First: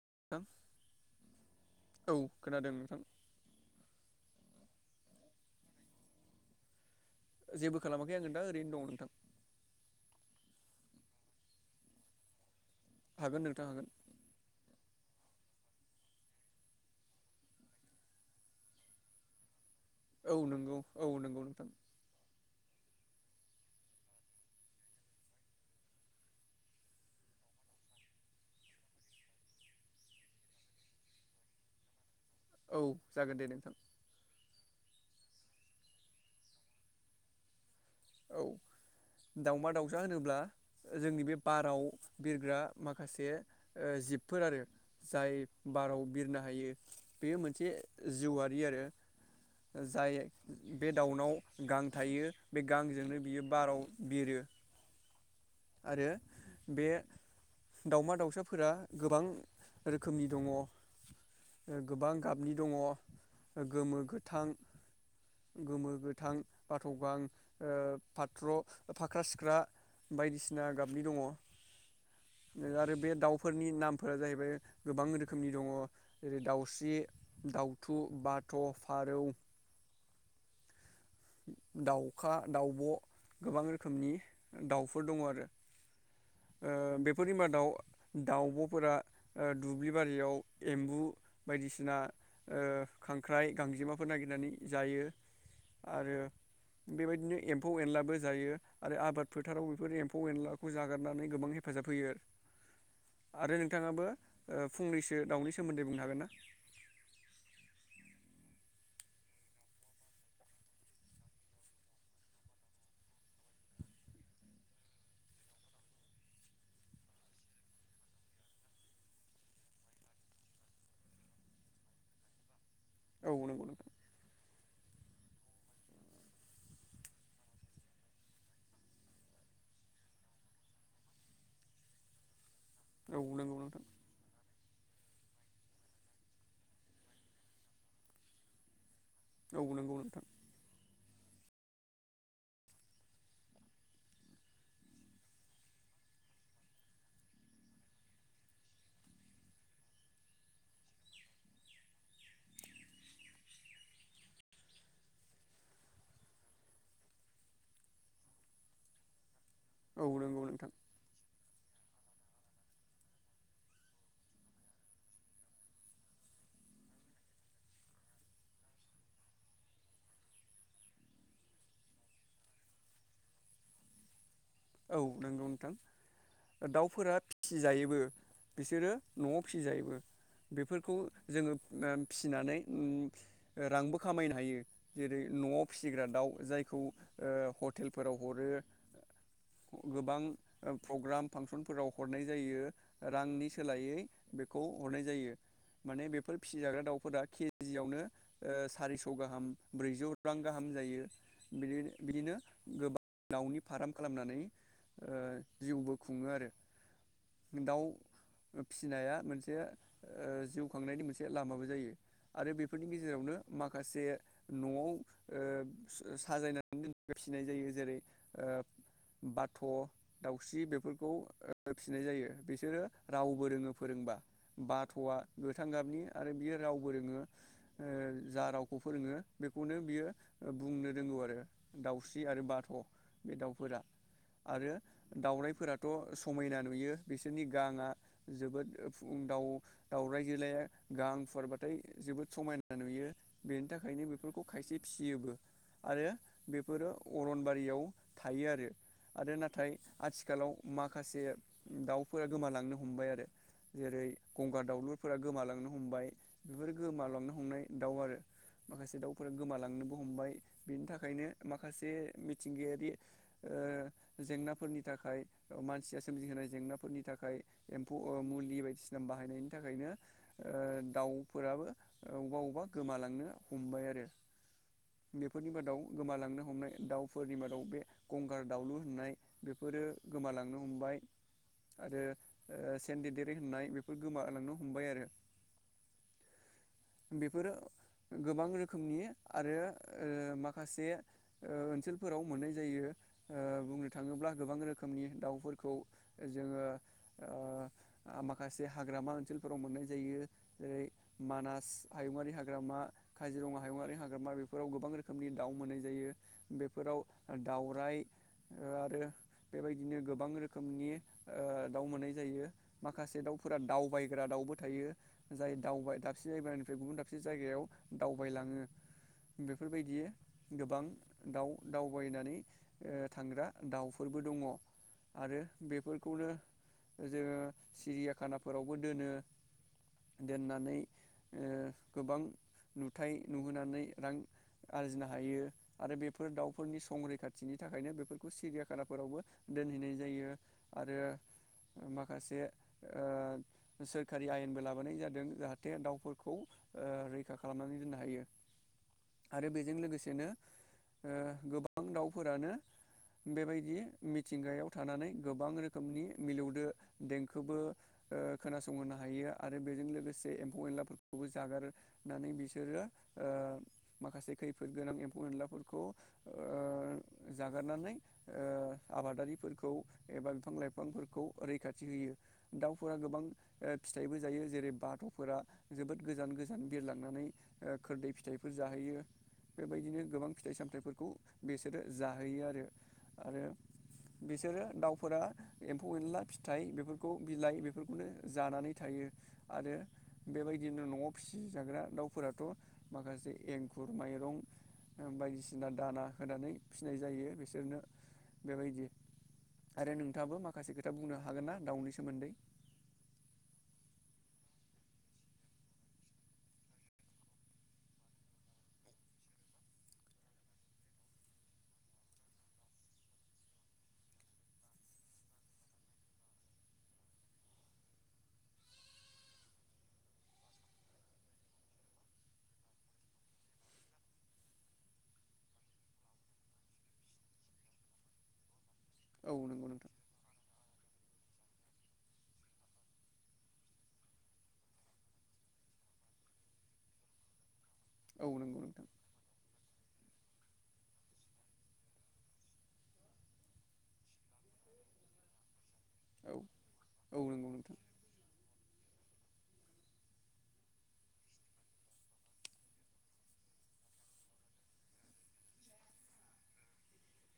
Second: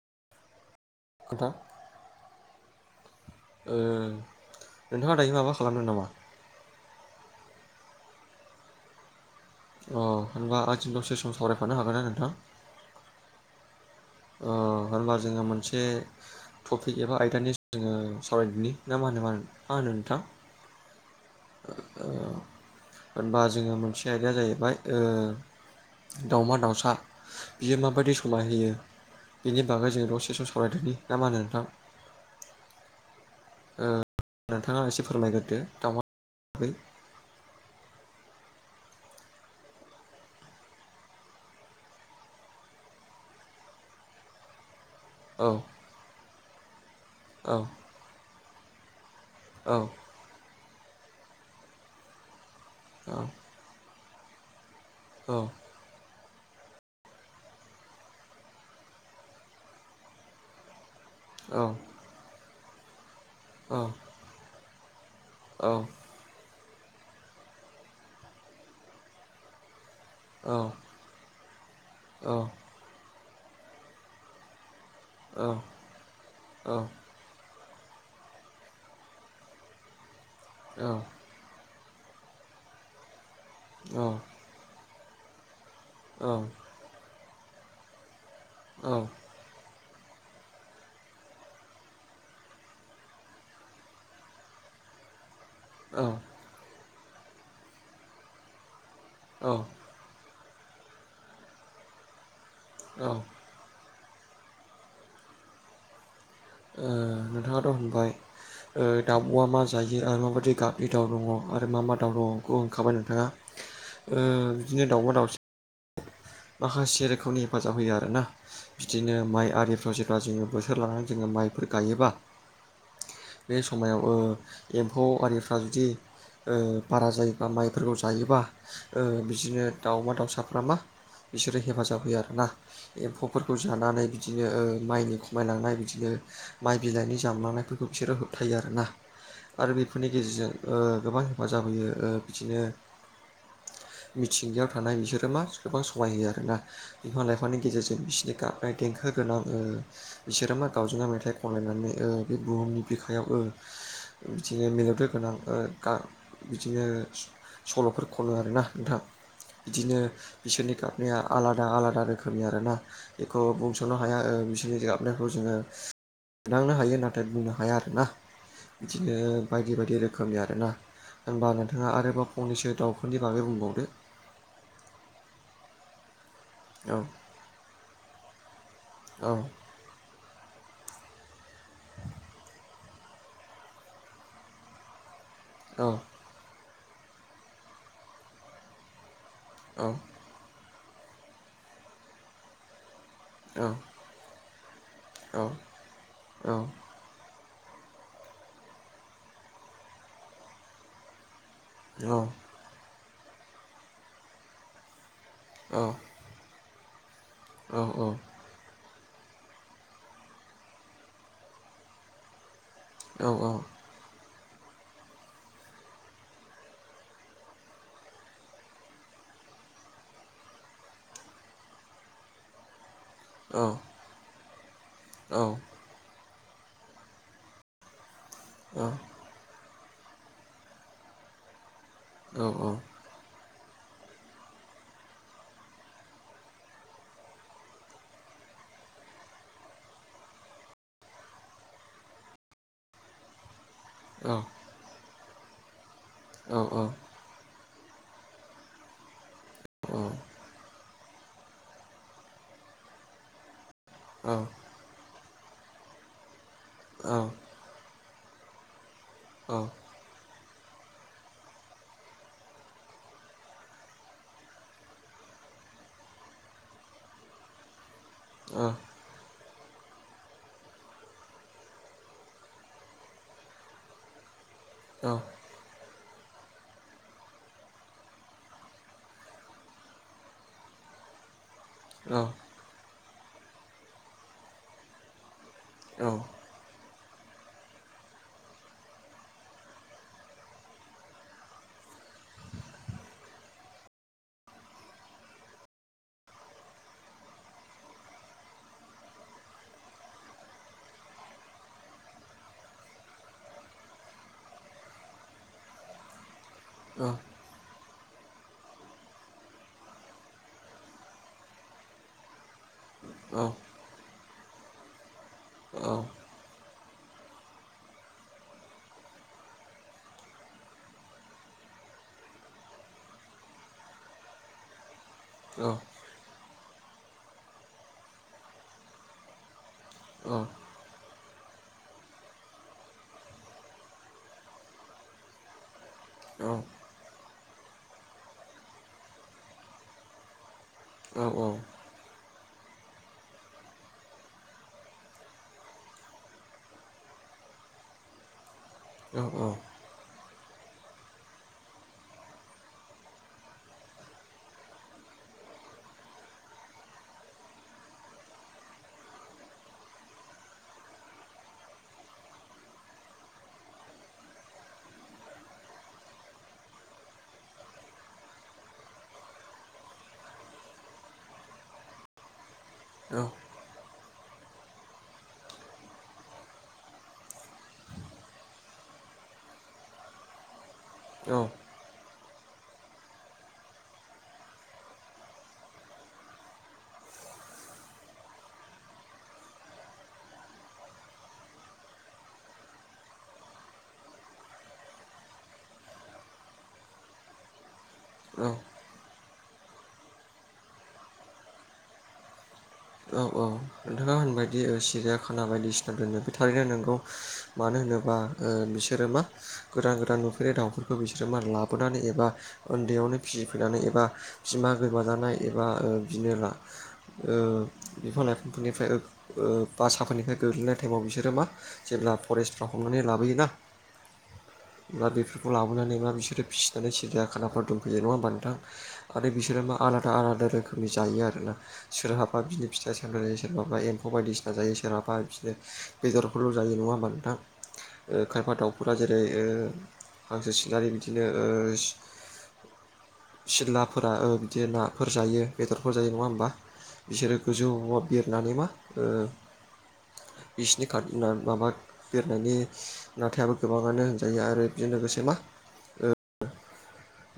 [unintelligible] [unintelligible] औ खोनादों नोंथां नोंथाङा दायो माबा खालामदों नामा? जेबो खालामाखै आङो दा ओरैनो दङ नोंथां। अ होनबा [unintelligible] दसे सम सावरायफानो हागोन ना नोंथां। हागोन नोंथां हागोन। होनबा जोङो मोनसे टपिक एबा आयदानि जोङो सावरायनि ना मा होनो मा [unintelligible] नोंथां औ नंगौ औ नंगौ नोंथां ओ होनबा जोङो मोनसे आयदाया जाहैबाय दावमा- दाउसा बियो माबायदि समाय होयो बेनि बागै जो दसेस- सरायदोनि ना मा होनो नोंथां? औ। जागोन दे नोंथां। नोंथाङा एसे फोरमायग्रोदो दावा माब्रै औ दाउमा दाउसा होनोब्ला जोंनि बे बाराव बिरग्रा माखासे जिबफोर आरो। जाय औ बाराव बिरनो हायो बेयो औ मोनसे जिउआरि आरो। औ जायो बे दाउनाव गां थायो बे गांजोंनो बियो बाराव बिरो औ आरो बे दावमा दाउसाफोरा गोबां रोखोमनि दङ। औ गोबां गाबनि दङ औ गोमो गोथां गोमो गोथां बाथ गां ओ फाथ्र फाख्रा सिख्रा बायदिसिना गाबनि औ दङ आरो बे दाउ फोरनि नामफोरा जाहैबाय गोबां औ रोखोमनि दङ जेरै औ दाउस्रि दाउ खौ बाथ फारौ। औ दाउखा दाउब। गोबां रोखोमनि दाउ फोर दङ आरो आ फोरनि मादाव। दाउबफोरा ओ-दु दुब्लि बारियाव एम्बु बायदिसिना ओ- खांख्राइ गांजेमाफोर नागिरनानै जायो। आरो औ। बेबायदिनो एम्फौ एनलाबो जायो। आरो आबाद फोथाराव बेफोर एम्फौ एनला। [unintelligible] जाग्रोना फाय गोबां हेफाजाब होयो ओ आरो आरो नोंथाङाबो ओ फुंनैसो दाउनि सोमोन्दै बुंनो हागोन ना। ओ-नोंथाङाथ होनबाय ओ-दाउबआ मा जायो आरो माबायदि गाबनि दाउ दङ आरो मा मा दाउ दङ बेखौ होनखाबाय नोंथाङा ओ-बिदिनो दाउमा दाउस माखासे रोखोमनि हेफाजाब होयो आरोना बिदिनो माइ आरिफ्राव जेब्ला जोङो बोथोर लानानै जोङो माइफोर गायोबा। औ बे नंगौ नोंथां समायाव ओ एम्फौ आरिफ्रा जुदि ओ बारा जायोबा माइफोरखौ जायोबा ओ बिदिनो दाउमा दाउसाफ्रा मा बिसोरो हेफाजाब होयो आरो ना औ एम्फौफोरखौ नंगौ नोंथां जानानै बिदि बिदिनो ओ माइनि खमायलांनाय बिदिनो माइ बिलाइनि जामलांनायफोरखौ बिसोरो होबथायो आरो ना औ आरो नंगौ बेफोरनि नोंथां गेजेरजों ओ गोबां मा जाबोयो ओ बिदिनो मिथिंगायाव थानाय बिसोरो मा सोरबा सम समायहोयो आरोना बिफां लाइफांनि गेजेरजों बिसोरनि गाबनाय देंखो गोनां ओ बिसोरो मा गावजों‌ गाव मेथाइ खनलायनानै ओ बे बुहुमनि बिखायाव ओ बिदिनो मिलौदो गोनां ओ गा बिदिनो सल'फोर ख'नो आरोना नोंथां बिदिनो औ नंगौ नोंथां बिसोरनि आलादा आलादा रोखोमनि आरोना बेखौ बुंस'नो हाया ओ बिसोरनि गाबनायखौ जोङो मोनदांनो हायो नाथाय बुंनो हाया आरोना बिदिनो बायदि बायदि रोखोमनि आरोना होनबा नोंथाङा आरोबाव फंनैसो दाउफोरनि बागै बुंबावदो औ नोंगौ नोंथां दाउफोरा फिसिजायोबो बिसोरो न'आव फिसिजायोबो बेफोर खौ जोङो फिसिनानै रांबो खामायनो हायो जेरै न'आव फिसिग्रा दाउ जायखौ ओ हटेलफोराव हरो गोबां ओ प्रग्राम फांसनफोराव हरनाय जायो रांनि सोलायै बे खौ हरनाय जायो माने बेफोर फिसिजाग्रा दाउफोरा के केजियावनो सारिस' गाहाम ब्रैजौ रां गाहाम जायो बिदि बिदिनो गोबां दावनि फार्म खालामनानै ओ जिउबो खुङो आरो दाउ फि फिनाया मोनसे ओ जिउ खांनायनि मोनसे लामाबो जायो आरो बे फोरनि गेजेरावनो माखासे न'आव ओ साजायनानै फिनाय जायो जेरै ओ बाथ' दाउस्रि बेफोरखौ ओ फिनाय जायो बिसोरो रावबो रोङो फोरोंबा बाथ'आ गोथां गाबनि आरो बियो रावबो रोङो ओ जा रावखौ फोरोङो बे खौनो बियो बुंनो रोंगौ आरो दाउस्रि आरो बाथ' बे दाउ फोरा। आरो दाउरायफोराथ' समायना नुयो बिसोरनि गाङा जोबोद दाउ दावउराय जोलाया गां फुवारबाथाय जोबोद समायना नुयो बेनि थाखाय। ओंखायनो बेफोरखौ खायसे फियोबो। आरो बेफोरो अरनबारियाव। थायो आरो। ओरो ना। नाथाय आथिखालाव मा। माखासे दाउफोरा गोमालांनो हमबाय आरो। जेरै गंगार दाउलुरफोरा। गोमालांनो हमबाय। बेफोर गोमालांनो हमनाय दाउ आरो। माखासे दाउ। फोर गोमालांनोबो हमबाय। बिनि थाखायनो माखासे मिथिंगायारि ओ। जेंनाफोरनि थाखाय मानसिया सोमजिहोनाय जेंनाफोरनि थाखाय। ओ मुलि बायदिसिना बाहायनायनि। थाखायनो ओ दाउफोराबो अबेबा अबेबा गोमालांनो हमबाय आरो। बेफोरनि मादाव गोमालांनो हमनाय दाउफोरनि मादाव बे गंगार दाउलुर। खुंनाय बेफोरो गोमालांनो हमबाय। आरो ओ सेन्डद। है होननाय बेफोर गोमालांनो हमबाय आरो। औ। बेफोरो गोबां रोखोमनि आरो ओ माखासे ओ ओनसोलफोराव मोननाय जायो ओ बुंनो थाङोब्ला गोबां रोखोमनि दाउफोरखौ जोङो ओ माखासे हाग्रामा ओनसोलफोराव मोननाय जायो जेरै मानास। हायुङारि हाग्रामा काजिरङा हायुङारि हाग्रामा बेफोराव गोबां रोखोमनि दाउ मोननाय जायो। बेफोराव दावराय। आरो बेबायदिनो गोबां रोखोमनि ओ दाउ मोननाय जायो। माखासे दाउफोरा दावबायग्रा दाउ। बो थायो जाय दावबाय दा। दसे जायगानिफ्राय गुबुन दाबसे जायगायाव दावबायलाङो बेफोरबायदि गोबां दाउ दावबायनानै थांग्रा दाउफोरबो दङ। आरो बेफोरखौनो। जोङो सिरियाखानाफोरावबो दोनो। दोननानै। ओ गोबां नुथाय नुहोनानै रां आरजिनो हायो। आरो बेफोर दाउफोरनि संरैखा। थिनि थाखायनो बेफोरखौ सिरियाखानाफोरावबो दोनहैनाय जायो। आरो माखासे ओ सोरखारि आयेनबो लाबोनाय जादों जाहाथे दाउ खौ ओ रैखा खालामनानै दोननो हायो। आरो बेजों लोगोसेनो ओ गोबां दाउफोरानो बेबायदि मिथिंगायाव थानानै गोबां रोखोमनि मिलौदो देंखोबो ओ खोनासंहोनो हायो आरो बेजों लोगोसे एम्फौ एनलाफोरखौ खौबो जागारनानै बिसोरो ओ माखासे खैफोद गोनां एम्फौ एनलाफोरखौ ओ जागारनानै ओ आबादारिफोरखौ एबा बिफां लाइफांफोरखौ रैखाथि होयो। दाउफोरा गोबां ओ फिथाइबो जायो जेरै बाथ'फोरा जोबोद गोजान गोजान बिरलांनानै खोरदै फिथाइफोर जाहोयो। बेबायदिनो गोबां फिथाइ सामथायाइ फोरखौ बिसोरो जाहोयो आरो। आरो बिसोरो दाउफोरा एम्फौ एनला फिथाइ बेफोरखौ बिलाइ बेफोरखौनो जानानै थायो। आरो। बेबायदिनो न'आव फिसिजाग्रा दाउफोराथ' माखासे एंखुर माइरं बायदिसिना दाना होनानै फिसिनाय जायो। बिसोरनो बेबायदि आरो नोंथाङाबो माखासे खोथा बुंनो हागोन ना दाउनि सोमोन्दै? औ औ नोंथाङा होनबायदि सिरिाया खाना बायदिसिना दोनो बे थारैनो नोंगौ मानो होनोबा बिसोरो मा गोदान गोदान नुफेरनाय दाउफोरखौ बिसोरो मा लाबोनानै एबा उन्दैयावनो फिसिफैनानै एबा बिमा गोमाजानाय एबा ओ बिनो ओ बिफां लाइफांफोरनिफ्राय ओ बासाफोरनिफ्राय गोग्लैनाय टाइमाव बिसोरो मा जेब्ला फरेस्टफ्राव हमनानै लाबोयोना बा बेफोरखौ लाबोनानै मा बिसोरो फिसिनानै सेरिया खानाफोर दंफैयो नङा होमबा नोंथां? आरो औ बिसोरो नंगौ मा नोंथां आलादा आलादा रोखोम रोखोमनि जायो आरोना सोरहाबा बिनो फिथाइ सामनानै सोरबाबा एम्फौ बायदिसिना जायो सोरहाबा बिदिनो बेदरफोरल' जायो नङा होमबा नोंथां? ओ औ खायफा नंगौ नोंथां दाउफोरा जेरै ओ हांसो सिलारि बिदिनो ओ सिलाफोरा बिदि नाफोर जायो। बेदरफोर जायो नङा औ होमबा? औ बिसोरो नंगौ नोंथां गोजौआववा बिरनानै मा ओ बिसिनि खार माबा बेरनायनि नाथायाबो गोबाङानो होनजायो। आरो बेजों लोगोसे मा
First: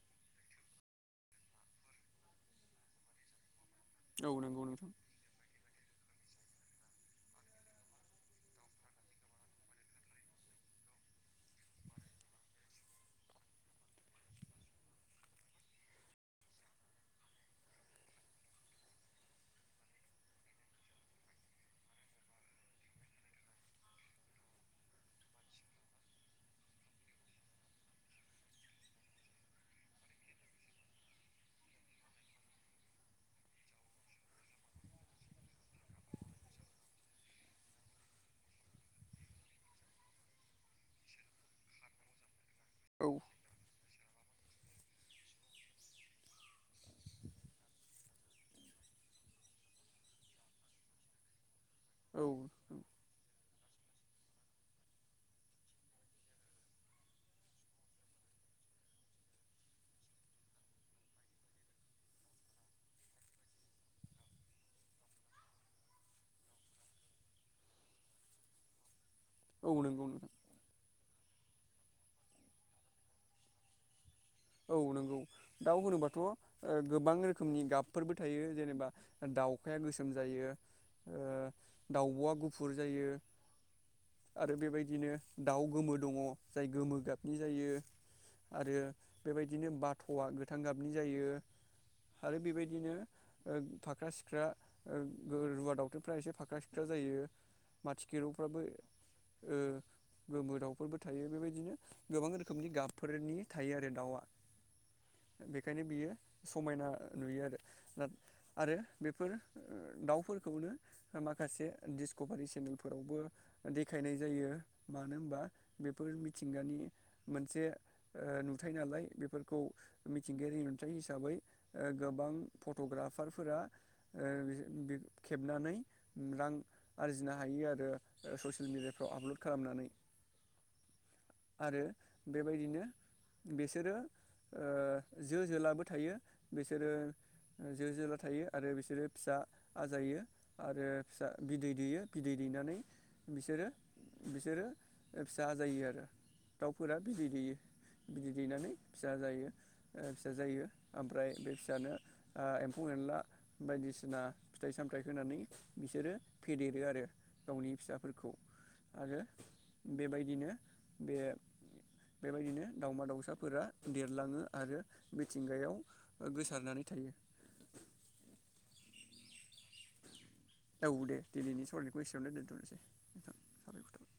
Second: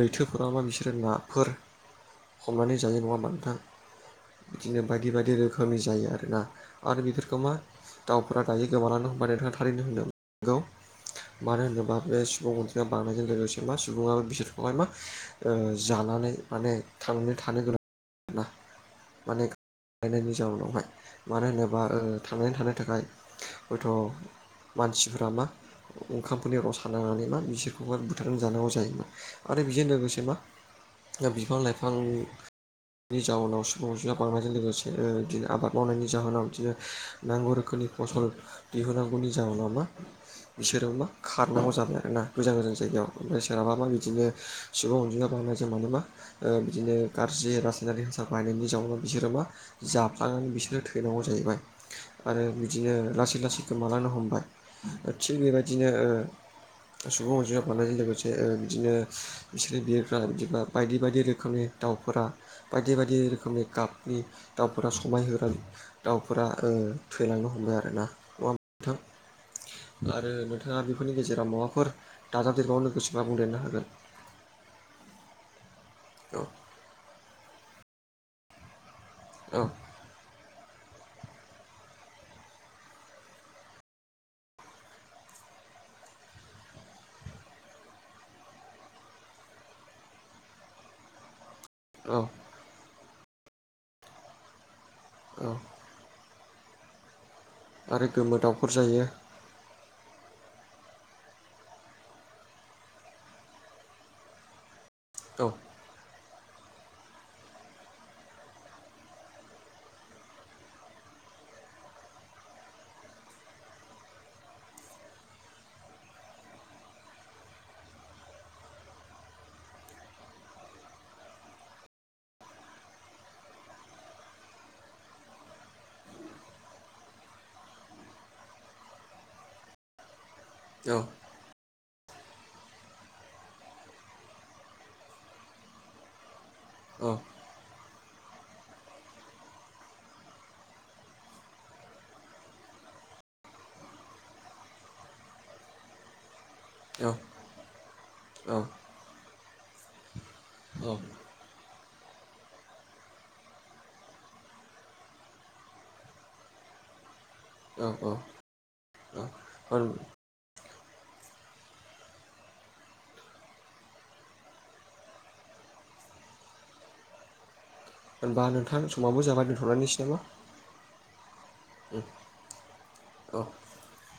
लैथोफोराव मा बिसोरो नाफोर हमनानै जायो नङा होमा नोंथां? औ नंगौ बिदिनो नोंथां बायदि बायदि रोखोमनि जायो आरो आरोना। आरो बेफोरखौ मा दाउफोरा दायो गोमानानै होमबा नोंथाङा थारैनो होनदों। [unintelligible] मानो होनोबा बे सुबुं अनजिमाया बांनायजों लोगोसे मा सुबुङाब बिसोरखौहाय मा ओ जानानै माने थांनानै थानो गोनां आरोना। माने बायनायनि जाउनावहाय मानो होनोबा थांनानै थानो थाखाय हयथ' मानसिफोरा मा ओंखामफोरनि रसा नांनानै मा बिसोरखौह बुथारनानै जानांगौ जायोमोन। आरो बेजों लोगोसे मा बिफां लाइफांनि जाउनाव सुबुं अनजिमा बांनायजों लोगोसे ओ बिदिनो आबाद मावनायनि जाहोनाव बिदिनो नांगौ रोखोमनि फसल दिहुनांगौनि जाहोनाव मा बिसोरो मा खारनांगौ जाबाय आरोना। गोजान गोजान जायायाव औ ओमफ्राय सोरहाबा मा बिदिनो सुबुं अनजिमा बांनाय [unintelligible] मानोबा बिदिनो गाज्रि रासायनारि हासार बाहायनायनि जाउनाव बिसोरो मा जाफ्लांनानै बिसोरो थैनांगौ जाहैबाय। औ आरो बिदिनो लासै लासै गोमालांनो हमबाय थिग बेबायदिनो ओ सुबुं अनजिमा बानायजों लोगोसे ओ बिदिनो बिसोर बिरफ्रा बिदिबा बायदि बायदि रोखोमनि दाउफोरा बायदि बायदि रोखोमनि गाफ' दाउफोरा समायहोग्रा दाउफोरा ओ थैेलांनो हमबाय आरोना ना। ‌ नंङा होमबा नोंथां? औ नंगौ नोंथां आरो नोंथाङा बेफोरनि गेजेराव [unintelligible] मुवाफोर दाज देरबावनो गोसोबा बुंदेरनो हागोन। औ नंगौ। दाउ होनोबाथ' औ ओ गोबां रोखोमनि गाब फोरबो थायो जेनेबा औ दाउखाया गोसोम जायो। ओ दाउब'आ गुफुर जायो आरो बेबायदिनो दाउ गोमो दङ जाय गोमो गाबनि जायो आरो बेबायदिनो बाथ'आ गोथां गाबनि जायो, औ आरो बेबायदिनो फाख्रा सिख्रा ओ औ रुवा दावउथुनफ्रा एसे फाख्रा सि ख्रा जायो आरो गोमो फाथिखेरौफ्राबो दाउफोर जायो ओ गोमोराव फोरबो थायो बेबायदिनो गोबां रोखोमनि गाबफोरनि थायो आरो दाउआ औ बेखायनो बियो समायना नुयो आरो दा आरो बेफोर दाउफोरखौनो माखासे डिसक'भारि सेनेलफोरावबो देखायनाय जायो मानो होनबा बेफोर मिथिंगानि मोनसे नुथाय नालाय बेफोरखौ मिथिंगायारि नुथाय हिसाबै ओ गोबां फट'ग्राफारफोरा ओ खेबनानै रां आरजिनो हायो आरो ससियेल मिडियाफ्राव आपलड खालामनानै औ' आरो बेबायदिनो बिसोरो ओ जो जोलाबो थायो बिसोरो औ जो जोला थायो आरो बिसोरो फिसा आजायो आरो फिसा बिदै दैयो बिदै दैनानै बिसोरो बिसोरो फिसा आजायो आरो दाउफोरा बिदै दैेयो बिदै दैनानै फिसा जायो ओ जायो ओमफ्राय बे दानो आरो आ एम्फौ एनला बायदिसिना फिथाइ सामथाइ होनानै बिसोरो फेदेरो आरो गावनि औ फिसाफोरखौ आरो औ बेबायदिनो बे बेबायदिनो दावमा दाावसाफोरा देरलाङो आरो मिथिंगायाव गोसारनानै थायो होनबा नोंथां समावबो जाबाय दोन्थ'नानैसै नामा औ दे दिनैनि सावरायनायखौ एसेबांनो दोन्थ'नोसै नोंथां औ साबायखर थाबाय